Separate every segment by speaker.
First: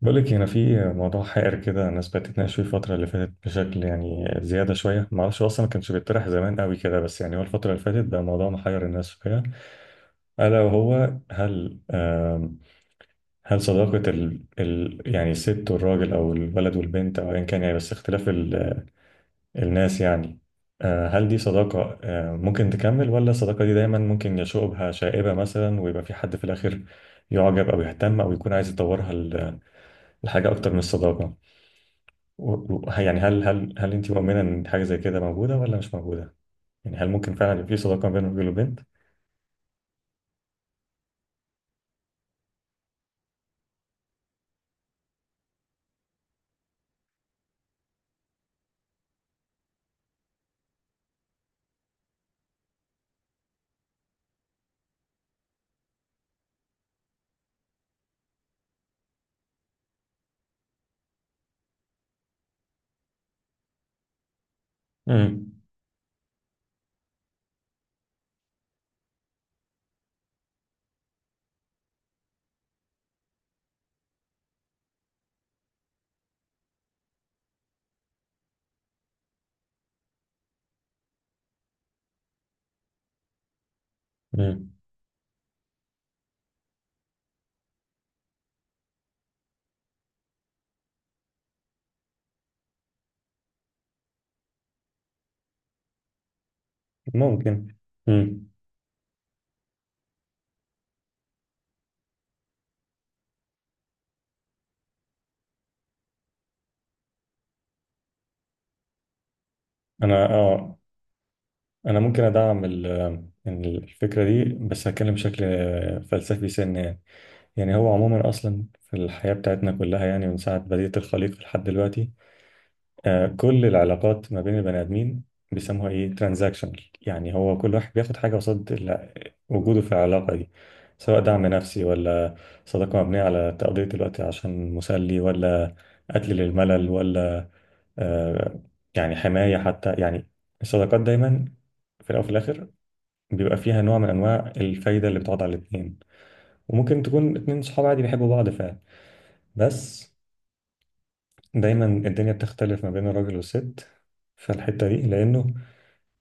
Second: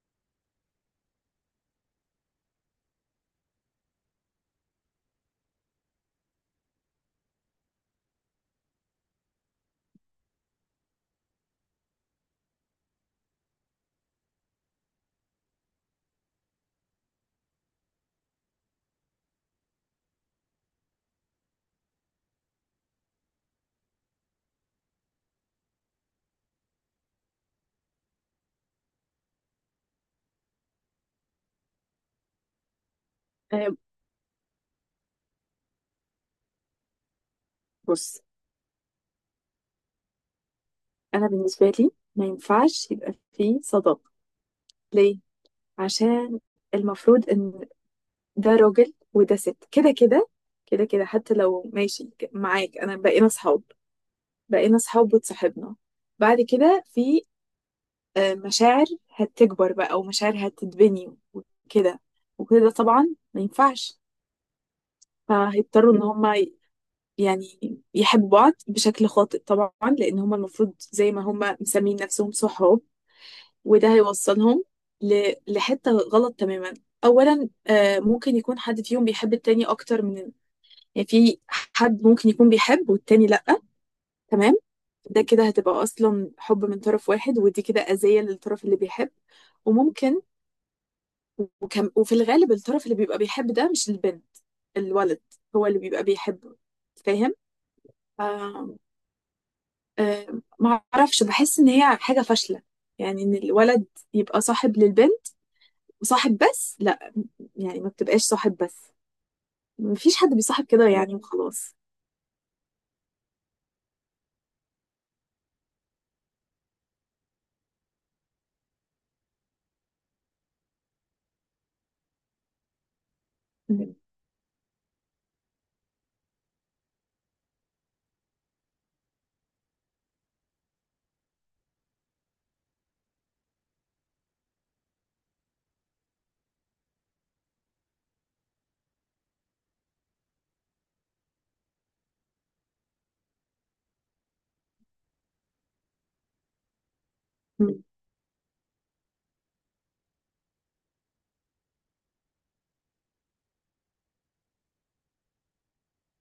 Speaker 1: بقولك هنا في موضوع حائر كده، الناس بقت تتناقش فيه الفترة اللي فاتت بشكل يعني زيادة شوية. معرفش هو أصلا ما كانش بيطرح زمان قوي كده، بس يعني هو الفترة اللي فاتت بقى موضوع محير الناس فيها. ألا وهو هل هل صداقة ال يعني الست والراجل، أو الولد والبنت، أو أيا كان، يعني بس اختلاف ال الناس يعني. هل دي صداقة؟ ممكن تكمل، ولا الصداقة دي دايما ممكن يشوق بها شائبة مثلا ويبقى في حد في الآخر يعجب أو يهتم أو يكون عايز يطورها لحاجة أكتر من الصداقة؟ يعني هل
Speaker 2: آه،
Speaker 1: هل هل انت مؤمنه ان حاجه زي كده موجوده ولا مش موجوده؟ يعني هل ممكن فعلا يبقى في صداقه
Speaker 2: بص.
Speaker 1: بين راجل وبنت؟
Speaker 2: انا بالنسبه لي ما ينفعش يبقى فيه صداقه. ليه؟ عشان المفروض ان ده راجل وده ست، كده كده كده كده، حتى لو ماشي معاك انا بقينا صحاب. وتصاحبنا، بعد كده في مشاعر هتكبر بقى ومشاعر هتتبني وكده، وكده طبعا، ما ينفعش.
Speaker 1: امم
Speaker 2: فهيضطروا ان هما يعني يحبوا بعض بشكل خاطئ طبعا، لان هما المفروض زي ما هما مسمين نفسهم صحاب، وده هيوصلهم لحتة غلط تماما. أولا ممكن يكون حد فيهم بيحب التاني أكتر من، يعني في حد ممكن يكون بيحب والتاني لأ. تمام.
Speaker 1: امم
Speaker 2: ده كده هتبقى أصلا حب من طرف واحد، ودي كده أذية للطرف اللي بيحب. وممكن وكم وفي الغالب الطرف اللي بيبقى بيحب ده مش البنت، الولد هو اللي بيبقى بيحبه. فاهم؟
Speaker 1: ممكن. امم
Speaker 2: آه. آه، ما أعرفش، بحس إن هي حاجة فاشلة. يعني إن الولد يبقى صاحب للبنت وصاحب بس، يعني ما بتبقاش صاحب بس، مفيش
Speaker 1: انا
Speaker 2: حد بيصاحب كده يعني وخلاص.
Speaker 1: انا ممكن ادعم إن الفكره دي، بس هتكلم بشكل فلسفي سنه يعني. يعني هو عموما اصلا في الحياه بتاعتنا كلها، يعني من ساعه بدايه الخليقه لحد دلوقتي، كل
Speaker 2: مم.
Speaker 1: العلاقات ما بين البني ادمين بيسموها ايه، ترانزاكشنال. يعني هو كل واحد بياخد حاجه قصاد وجوده في العلاقه دي، سواء دعم نفسي، ولا صداقه مبنيه على تقضيه الوقت عشان مسلي، ولا قتل للملل، ولا آه، يعني حمايه حتى يعني. الصداقات دايما في الاول وفي الاخر بيبقى فيها نوع من انواع الفايده اللي بتقعد على الاثنين. وممكن تكون اتنين
Speaker 2: مم.
Speaker 1: صحاب عادي بيحبوا بعض فعلا، بس دايما الدنيا بتختلف ما بين الراجل والست في الحته دي، لانه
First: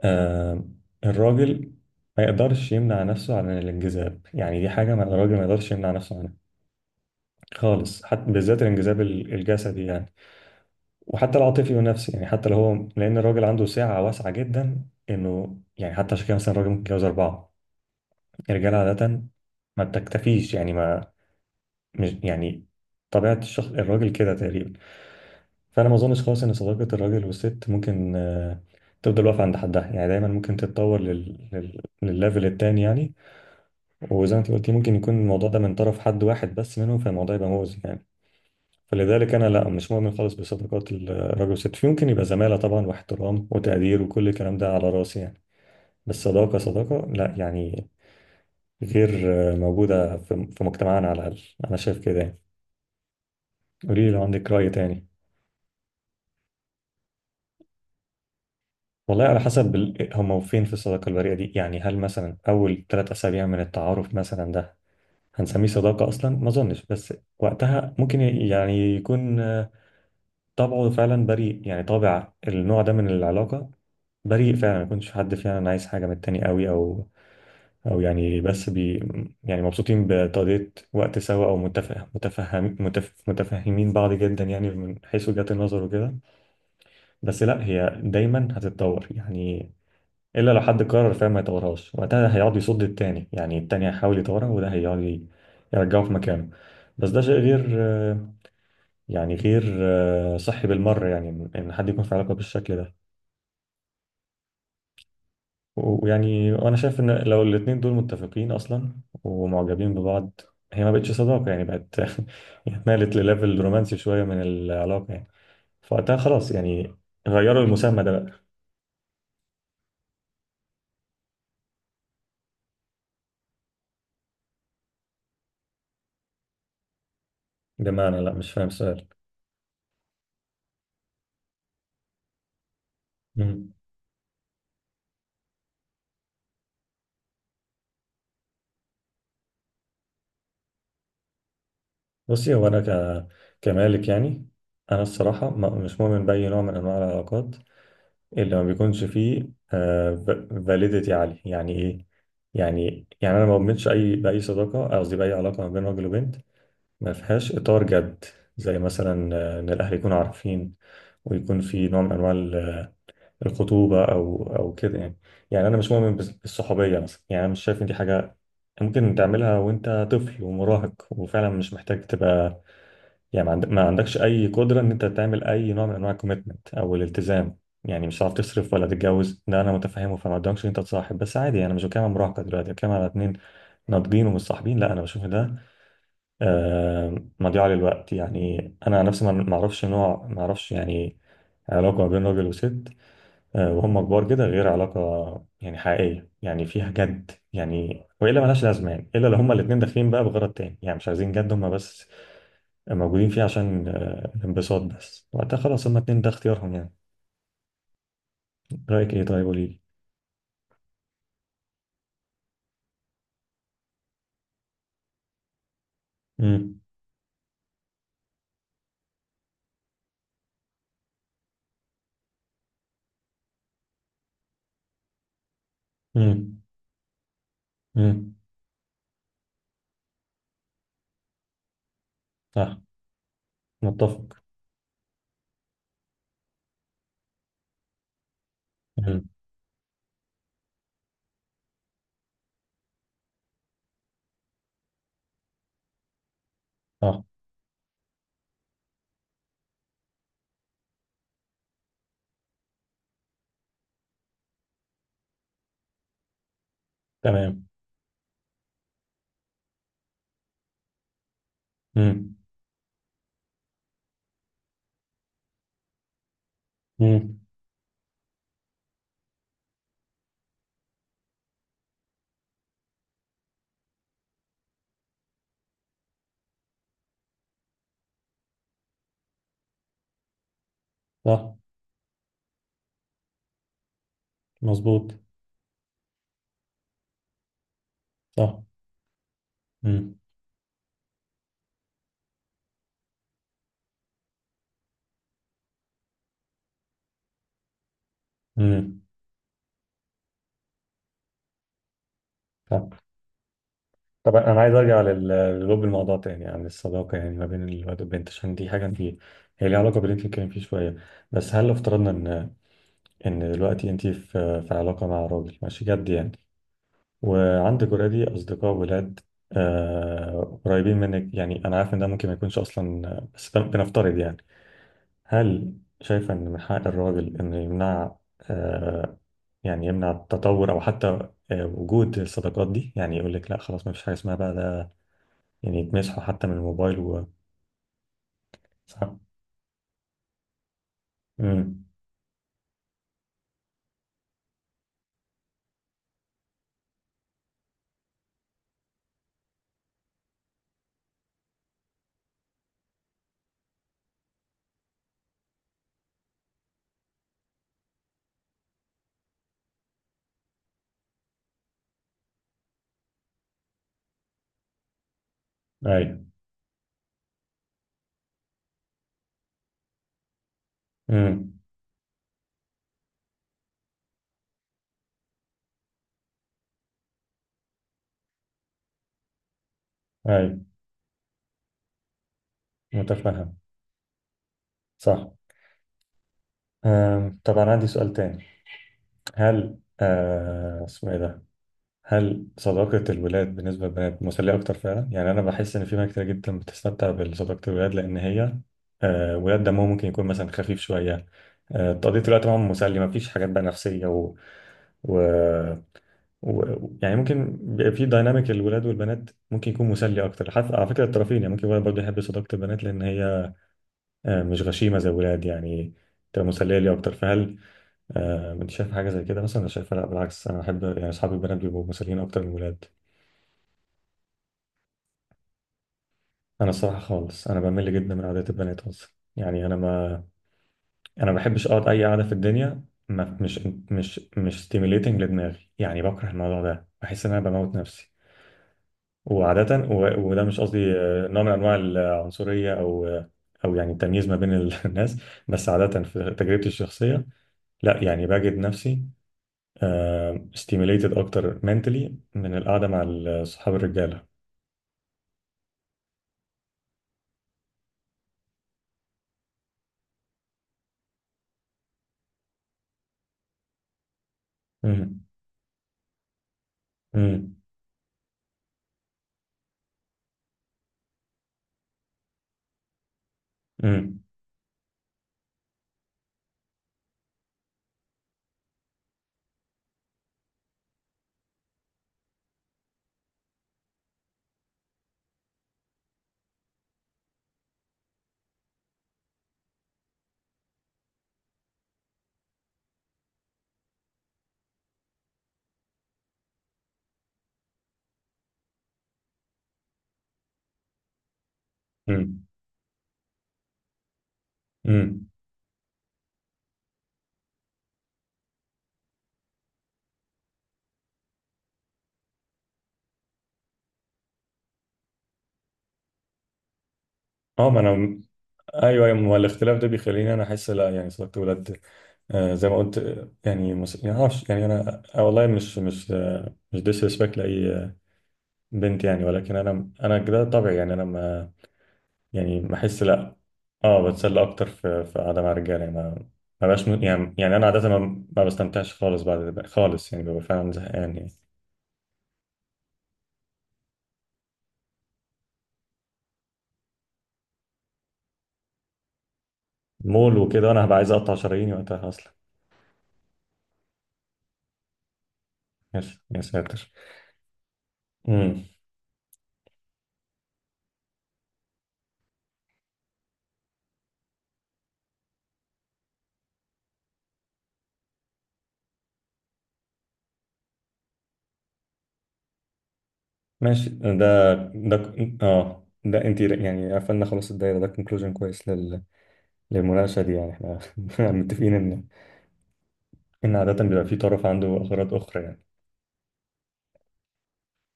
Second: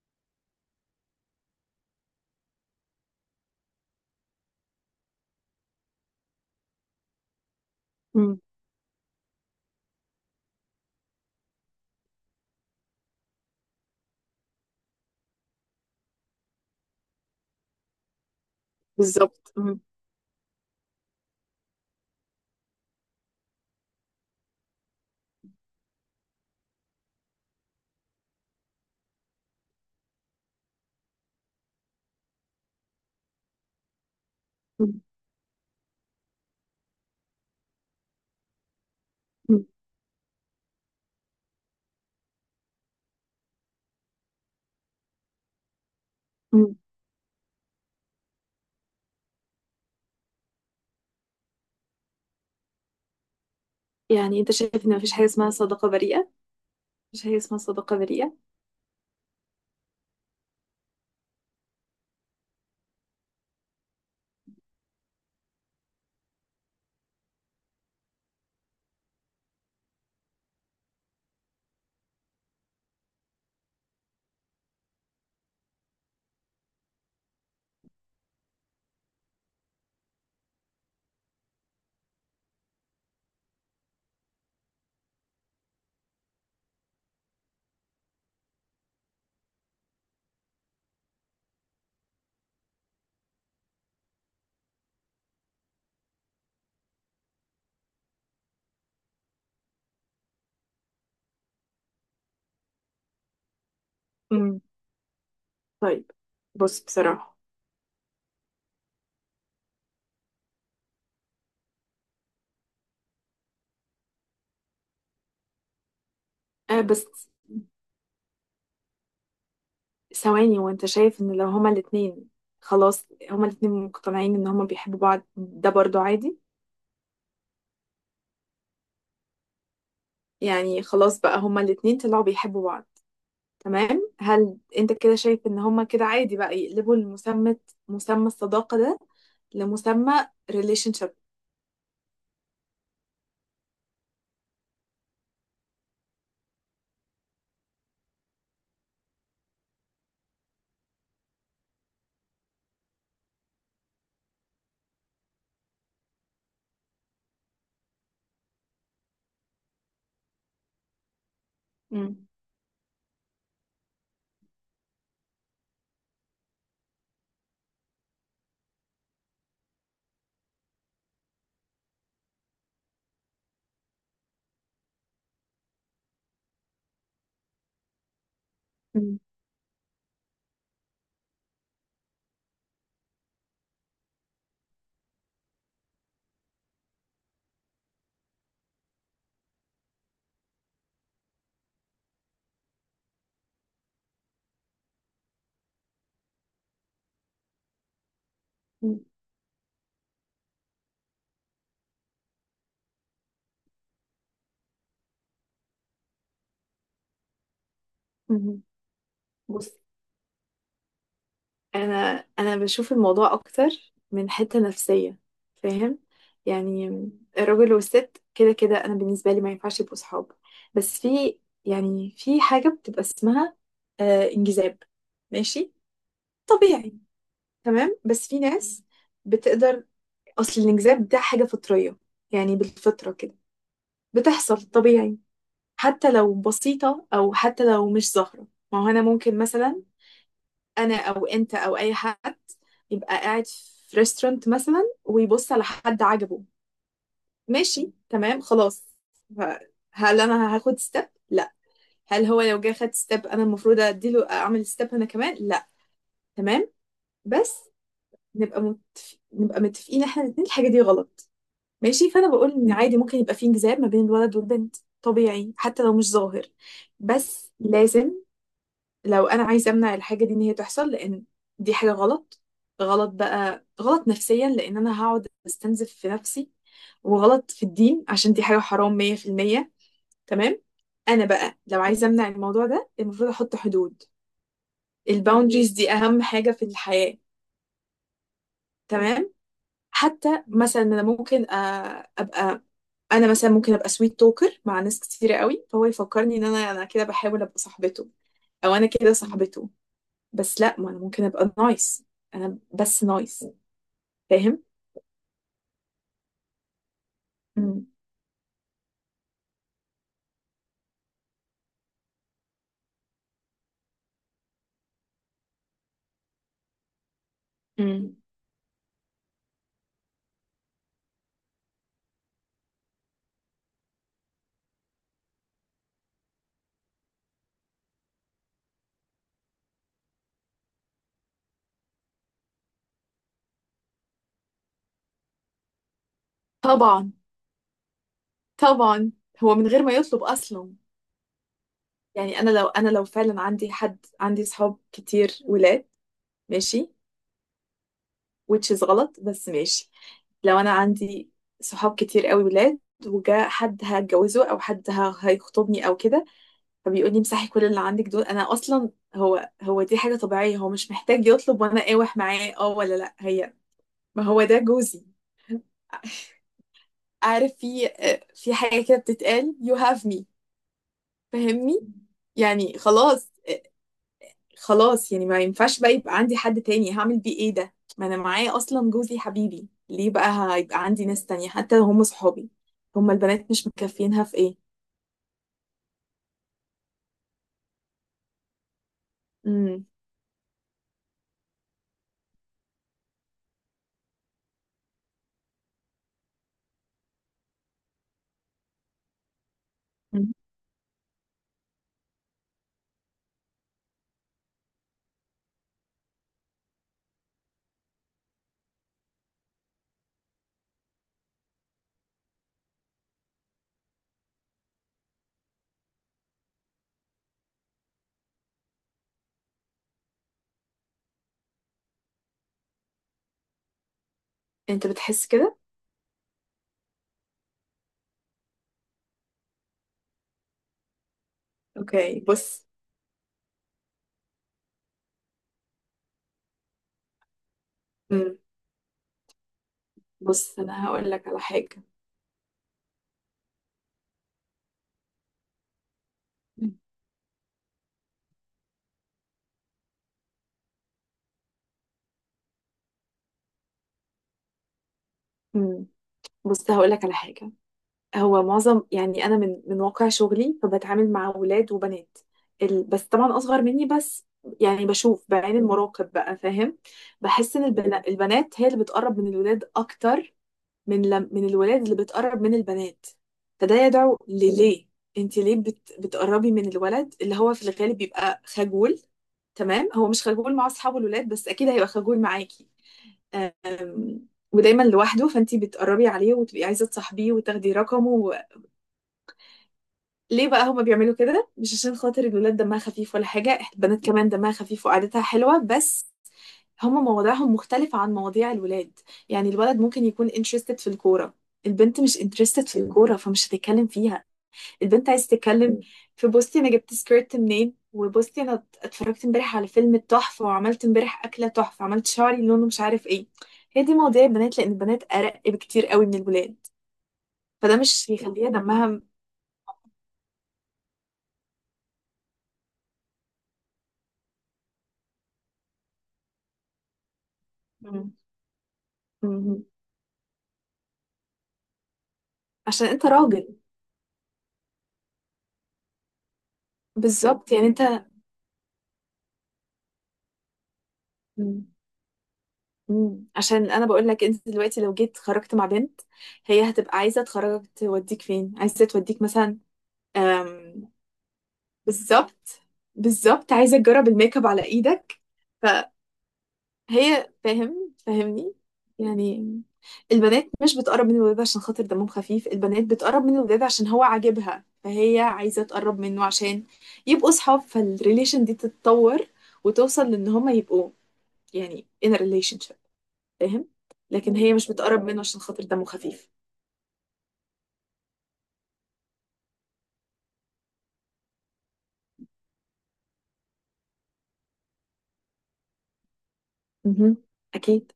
Speaker 1: آه الراجل ما يقدرش يمنع نفسه عن الانجذاب. يعني دي حاجة ما الراجل ما يقدرش يمنع نفسه عنها خالص، حتى
Speaker 2: مم.
Speaker 1: بالذات الانجذاب الجسدي يعني، وحتى العاطفي والنفسي يعني. حتى لو هو، لأن الراجل عنده سعة واسعة جدا، إنه يعني حتى عشان كده مثلا الراجل ممكن يتجوز 4. الرجال عادة
Speaker 2: بالظبط، مم.
Speaker 1: ما بتكتفيش يعني. ما مش يعني طبيعة الشخص الراجل كده تقريبا. فأنا ما أظنش خالص إن صداقة الراجل والست ممكن تفضل واقفة عند حدها يعني، دايما ممكن تتطور للليفل التاني يعني. وزي ما انت قلتي، ممكن
Speaker 2: مم.
Speaker 1: يكون الموضوع ده من طرف حد واحد بس منهم، فالموضوع يبقى مؤذي يعني. فلذلك انا،
Speaker 2: مم.
Speaker 1: لا، مش مؤمن خالص بصداقات الراجل والست. يمكن يبقى زماله طبعا، واحترام وتقدير وكل الكلام ده على راسي يعني، بس صداقه
Speaker 2: مم.
Speaker 1: صداقه لا يعني. غير موجوده في مجتمعنا على الاقل، انا شايف كده يعني. قولي لي لو
Speaker 2: يعني
Speaker 1: عندك
Speaker 2: انت
Speaker 1: راي
Speaker 2: شايف ان
Speaker 1: تاني.
Speaker 2: مفيش حاجة اسمها صداقة بريئة؟ مفيش حاجة اسمها صداقة بريئة.
Speaker 1: والله على حسب هم فين في الصداقه البريئه دي يعني. هل مثلا اول 3 اسابيع من التعارف مثلا ده هنسميه صداقه اصلا؟ ما اظنش، بس وقتها ممكن يعني يكون طبعه فعلا بريء يعني، طابع النوع ده من العلاقة بريء فعلا، ما يكونش حد فعلا عايز حاجة من التاني قوي، أو أو يعني بس بي يعني مبسوطين بتقضية وقت سوا، أو متفهمين بعض جدا يعني، من حيث وجهات النظر وكده. بس لا، هي دايما هتتطور يعني، إلا لو حد قرر فعلا ما يطورهاش. وقتها هيقعد يصد التاني يعني، التاني هيحاول يطورها وده هيقعد يرجعه في مكانه. بس ده شيء غير يعني، غير صحي بالمرة يعني، إن إن حد يكون في علاقة بالشكل ده.
Speaker 2: مم.
Speaker 1: و-
Speaker 2: طيب،
Speaker 1: ويعني وأنا
Speaker 2: بص
Speaker 1: شايف إن
Speaker 2: بصراحة.
Speaker 1: لو الاتنين دول متفقين أصلا ومعجبين ببعض، هي ما بقتش صداقة يعني، بقت يعني اتنقلت لليفل رومانسي شوية من العلاقة يعني. فوقتها خلاص
Speaker 2: آه
Speaker 1: يعني،
Speaker 2: بس،
Speaker 1: غيروا المسمى ده بقى.
Speaker 2: ثواني. وانت شايف ان لو هما الاتنين، خلاص، هما الاتنين مقتنعين ان هما بيحبوا بعض، ده برضو عادي؟
Speaker 1: يا جماعة أنا، لا، مش فاهم السؤال.
Speaker 2: يعني خلاص بقى هما الاتنين طلعوا بيحبوا بعض،
Speaker 1: مم.
Speaker 2: تمام. هل انت كده شايف ان هما كده عادي بقى يقلبوا المسمى، مسمى الصداقة ده، لمسمى relationship؟
Speaker 1: بصي، هو أنا كمالك يعني، أنا الصراحة مش مؤمن بأي نوع من أنواع العلاقات اللي ما بيكونش فيه فاليديتي عالي. يعني ايه؟ يعني انا ما بؤمنش اي باي صداقه، قصدي باي علاقه ما بين راجل وبنت، ما فيهاش اطار جد، زي مثلا ان الاهل يكونوا عارفين ويكون في نوع من
Speaker 2: مم.
Speaker 1: انواع الخطوبه او او كده يعني. يعني انا مش مؤمن بالصحوبيه مثلا، يعني انا مش شايف ان دي حاجه ممكن تعملها وانت طفل ومراهق، وفعلا مش محتاج تبقى يعني. ما عندكش اي قدره ان انت تعمل اي نوع من انواع الكوميتمنت او الالتزام. يعني مش هتعرف تصرف ولا
Speaker 2: مم.
Speaker 1: تتجوز، ده انا متفهمه. فما قدامكش ان انت تصاحب بس عادي يعني. انا مش بتكلم على مراهقه دلوقتي، أنا بتكلم على اتنين ناضجين ومتصاحبين. لا انا بشوف ده مضيعه للوقت يعني. انا عن نفسي ما ما اعرفش نوع ما اعرفش يعني علاقه ما بين راجل وست وهم كبار كده، غير علاقه يعني حقيقيه يعني فيها جد يعني، والا ملهاش لازمه
Speaker 2: مم.
Speaker 1: يعني. الا لو هما الاتنين داخلين بقى بغرض تاني يعني، مش عايزين جد، هما بس موجودين فيه عشان الانبساط بس. وقتها خلاص، هما اتنين ده اختيارهم يعني.
Speaker 2: مم.
Speaker 1: رأيك ايه؟ طيب قولي
Speaker 2: بص.
Speaker 1: لي.
Speaker 2: انا بشوف الموضوع اكتر من حتة نفسية. فاهم؟
Speaker 1: امم
Speaker 2: يعني الراجل والست كده كده انا بالنسبة لي ما ينفعش يبقوا صحاب. بس في، يعني في حاجة بتبقى اسمها آه انجذاب، ماشي،
Speaker 1: امم
Speaker 2: طبيعي. تمام. بس
Speaker 1: امم
Speaker 2: في ناس بتقدر. اصل الانجذاب ده حاجة فطرية، يعني
Speaker 1: صح،
Speaker 2: بالفطرة كده
Speaker 1: متفق.
Speaker 2: بتحصل طبيعي، حتى لو بسيطة أو حتى لو مش ظاهرة. ما هو أنا
Speaker 1: امم
Speaker 2: ممكن مثلا، أنا أو أنت أو أي حد، يبقى قاعد في ريستورانت مثلا ويبص على حد عجبه.
Speaker 1: صح،
Speaker 2: ماشي، تمام، خلاص. ف- هل أنا هاخد ستيب؟ لا. هل هو لو جه خد ستيب أنا المفروض أديله أعمل ستيب أنا كمان؟ لا. تمام. بس
Speaker 1: تمام.
Speaker 2: نبقى نبقى متفقين إحنا الاتنين الحاجة دي غلط، ماشي. فأنا
Speaker 1: امم
Speaker 2: بقول إن عادي ممكن يبقى في انجذاب ما بين الولد والبنت، طبيعي حتى لو مش ظاهر.
Speaker 1: امم
Speaker 2: بس لازم، لو انا عايزه امنع الحاجه دي ان هي تحصل، لان دي حاجه غلط. غلط بقى، غلط نفسيا لان انا هقعد استنزف في نفسي، وغلط في الدين عشان دي حاجه حرام 100%. تمام. انا
Speaker 1: صح،
Speaker 2: بقى لو عايزه امنع الموضوع ده، المفروض احط حدود.
Speaker 1: مظبوط.
Speaker 2: الباوندريز دي اهم حاجه في الحياه.
Speaker 1: صح.
Speaker 2: تمام.
Speaker 1: امم
Speaker 2: حتى مثلا انا ممكن ابقى، انا مثلا ممكن ابقى سويت توكر مع ناس كتيره قوي، فهو يفكرني ان انا كده بحاول ابقى صاحبته، او انا
Speaker 1: امم
Speaker 2: كده صاحبته. بس لا، ما انا ممكن ابقى نايس. انا
Speaker 1: صح.
Speaker 2: بس نايس.
Speaker 1: طب انا
Speaker 2: فاهم؟
Speaker 1: عايز ارجع للب الموضوع تاني عن الصداقة يعني ما بين
Speaker 2: مم.
Speaker 1: الواد والبنت، عشان دي حاجة انت هي ليها علاقة باللي انت بتتكلم فيه شوية. بس هل لو افترضنا ان ان دلوقتي انت في علاقة مع راجل ماشي جد يعني، وعندي
Speaker 2: مم.
Speaker 1: جرادي أصدقاء ولاد قريبين منك يعني؟ أنا عارف إن ده ممكن ما يكونش أصلا بس ده بنفترض يعني. هل شايفة إن من حق الراجل إنه يمنع آه، يعني يمنع التطور، أو حتى وجود الصداقات دي، يعني يقول لك لا خلاص ما فيش حاجة اسمها بقى ده، يعني يتمسحوا حتى من الموبايل
Speaker 2: طبعا،
Speaker 1: و...
Speaker 2: طبعا.
Speaker 1: صح.
Speaker 2: هو من غير ما يطلب اصلا.
Speaker 1: امم
Speaker 2: يعني انا لو، انا لو فعلا عندي حد، عندي صحاب كتير ولاد، ماشي، which is غلط بس ماشي، لو انا عندي صحاب كتير قوي ولاد، وجا حد هتجوزه او حد هيخطبني او كده، فبيقول لي امسحي كل اللي عندك دول. انا اصلا، هو دي حاجة طبيعية، هو مش محتاج يطلب وانا اقاوح معاه، اه ولا لا. هي، ما هو ده جوزي.
Speaker 1: أيوه.
Speaker 2: عارف في في حاجة كده بتتقال you have me.
Speaker 1: امم
Speaker 2: فاهمني؟ يعني خلاص. خلاص يعني ما ينفعش بقى يبقى عندي حد تاني. هعمل بيه ايه ده؟ ما انا معايا اصلا جوزي حبيبي، ليه بقى
Speaker 1: أيوه،
Speaker 2: هيبقى عندي ناس تانية حتى لو هم صحابي؟ هم البنات
Speaker 1: متفهم.
Speaker 2: مش مكفينها في ايه؟
Speaker 1: صح. طبعا عندي سؤال تاني. هل
Speaker 2: امم.
Speaker 1: اسمه إيه ده، هل صداقة الولاد بالنسبة للبنات مسلية أكتر فعلا؟ يعني أنا بحس إن في بنات كتير جدا بتستمتع بصداقة الولاد، لأن هي ولاد دمهم ممكن يكون
Speaker 2: مم.
Speaker 1: مثلا خفيف شوية. تقضية الوقت معاهم مسلي، مفيش حاجات بقى نفسية و... يعني ممكن بيبقى في دايناميك الولاد والبنات ممكن يكون مسلي أكتر، حتى على فكرة الطرفين يعني. ممكن الولد برضه يحب صداقة البنات، لأن هي مش غشيمة زي الولاد يعني، تبقى مسلية لي أكتر. فهل أنت شايف حاجة زي كده؟ مثلا أنا شايفها لأ، بالعكس أنا أحب يعني أصحابي البنات بيبقوا مسليين أكتر من الولاد.
Speaker 2: انت بتحس كده؟
Speaker 1: انا الصراحه خالص انا بمل جدا من قعدات البنات اصلا، يعني انا ما بحبش اقعد اي
Speaker 2: اوكي
Speaker 1: قعده في
Speaker 2: بص.
Speaker 1: الدنيا، ما مش مش مش stimulating لدماغي يعني، بكره الموضوع ده بحس ان انا بموت نفسي
Speaker 2: امم.
Speaker 1: وعاده. وده
Speaker 2: بص
Speaker 1: مش
Speaker 2: انا
Speaker 1: قصدي
Speaker 2: هقول لك على
Speaker 1: نوع من انواع
Speaker 2: حاجة.
Speaker 1: العنصريه او او يعني التمييز ما بين الناس، بس عاده في تجربتي الشخصيه لا، يعني بجد نفسي stimulated اكتر mentally من القعده مع صحاب الرجاله.
Speaker 2: امم. بص هقول لك على حاجة. هو معظم، يعني انا من واقع شغلي فبتعامل مع ولاد وبنات، بس طبعا اصغر مني. بس يعني
Speaker 1: امم
Speaker 2: بشوف بعين المراقب بقى. فاهم؟ بحس ان البنات هي اللي بتقرب من الولاد اكتر من لم... من الولاد اللي بتقرب من البنات. فده يدعو
Speaker 1: امم
Speaker 2: لليه. انت ليه بتقربي من الولد اللي هو في الغالب بيبقى خجول؟ تمام، هو مش خجول مع اصحابه الولاد بس اكيد هيبقى خجول معاكي. أم، ودايما لوحده، فانتي بتقربي عليه وتبقي عايزه تصاحبيه وتاخدي رقمه. ليه بقى هما بيعملوا كده؟ مش عشان خاطر الولاد دمها خفيف ولا حاجة، البنات كمان دمها خفيف وقعدتها حلوة. بس هما مواضيعهم مختلفة عن مواضيع الولاد. يعني الولد ممكن يكون interested في الكورة، البنت مش interested في الكورة فمش هتتكلم فيها. البنت عايز
Speaker 1: امم
Speaker 2: تتكلم في بوستي، أنا جبت سكيرت منين، وبوستي، أنا اتفرجت امبارح على فيلم تحفة، وعملت امبارح أكلة تحفة، عملت شعري لونه مش عارف ايه. هي دي مواضيع البنات، لأن البنات أرق بكتير قوي من الولاد.
Speaker 1: اه
Speaker 2: فده
Speaker 1: ما
Speaker 2: مش
Speaker 1: انا،
Speaker 2: يخليها دمها
Speaker 1: ايوه ايوه ما هو الاختلاف ده بيخليني انا احس لا يعني صداقه ولاد زي ما قلت يعني يعني معرفش يعني انا والله مش ديسريسبكت لاي
Speaker 2: م-
Speaker 1: بنت يعني، ولكن
Speaker 2: م-
Speaker 1: انا كده طبيعي يعني انا ما
Speaker 2: عشان
Speaker 1: احس
Speaker 2: انت
Speaker 1: لا.
Speaker 2: راجل.
Speaker 1: اه بتسلى اكتر في قعده مع رجاله يعني، ما ما بقاش
Speaker 2: بالظبط،
Speaker 1: انا
Speaker 2: يعني انت.
Speaker 1: عاده ما بستمتعش خالص بعد خالص يعني، ببقى فعلا زهقان يعني.
Speaker 2: مم. مم. عشان انا بقول لك انت دلوقتي لو جيت خرجت مع بنت، هي هتبقى عايزه تخرجك، توديك فين، عايزه توديك مثلا،
Speaker 1: مول وكده انا
Speaker 2: أم،
Speaker 1: هبقى عايز اقطع شراييني وقتها اصلا.
Speaker 2: بالظبط. بالظبط، عايزه تجرب الميك اب على ايدك.
Speaker 1: يا يا ساتر.
Speaker 2: فهي، فاهم؟ فاهمني؟ يعني البنات مش بتقرب من الولاد عشان خاطر دمهم خفيف. البنات بتقرب من الولاد عشان هو عاجبها، فهي عايزه تقرب منه عشان يبقوا صحاب، فالريليشن دي تتطور وتوصل لان هما يبقوا، يعني in a relationship. فاهم؟
Speaker 1: ماشي
Speaker 2: لكن هي
Speaker 1: ده
Speaker 2: مش
Speaker 1: ده
Speaker 2: بتقرب منه عشان خاطر دمه
Speaker 1: ده
Speaker 2: خفيف.
Speaker 1: انت يعني قفلنا خلاص الدايره، ده كونكلوجن كويس للمناقشه دي يعني. احنا متفقين ان ان عاده بيبقى في طرف عنده اغراض اخرى يعني.
Speaker 2: مهم. اكيد.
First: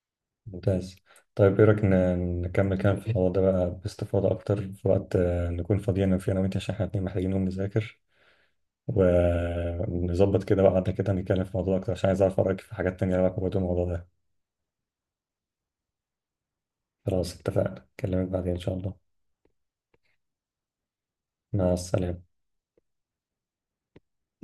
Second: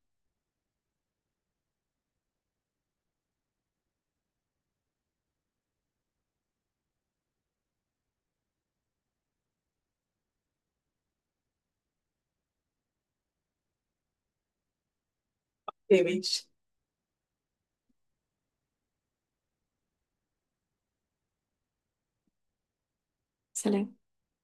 Speaker 1: ممتاز. طيب ايه رايك نكمل كلام في الحوار ده بقى باستفاضه اكتر في وقت نكون فاضيين فيه انا وانت، عشان احنا اتنين محتاجين نقوم نذاكر ونظبط كده، وقعدنا كده نتكلم في الموضوع اكتر، عشان عايز اعرف رايك في حاجات تانيه لها علاقه برضه بالموضوع ده.
Speaker 2: اوكي ماشي.
Speaker 1: خلاص، اتفقنا، اكلمك بعدين ان شاء الله. مع السلامه.
Speaker 2: سلام.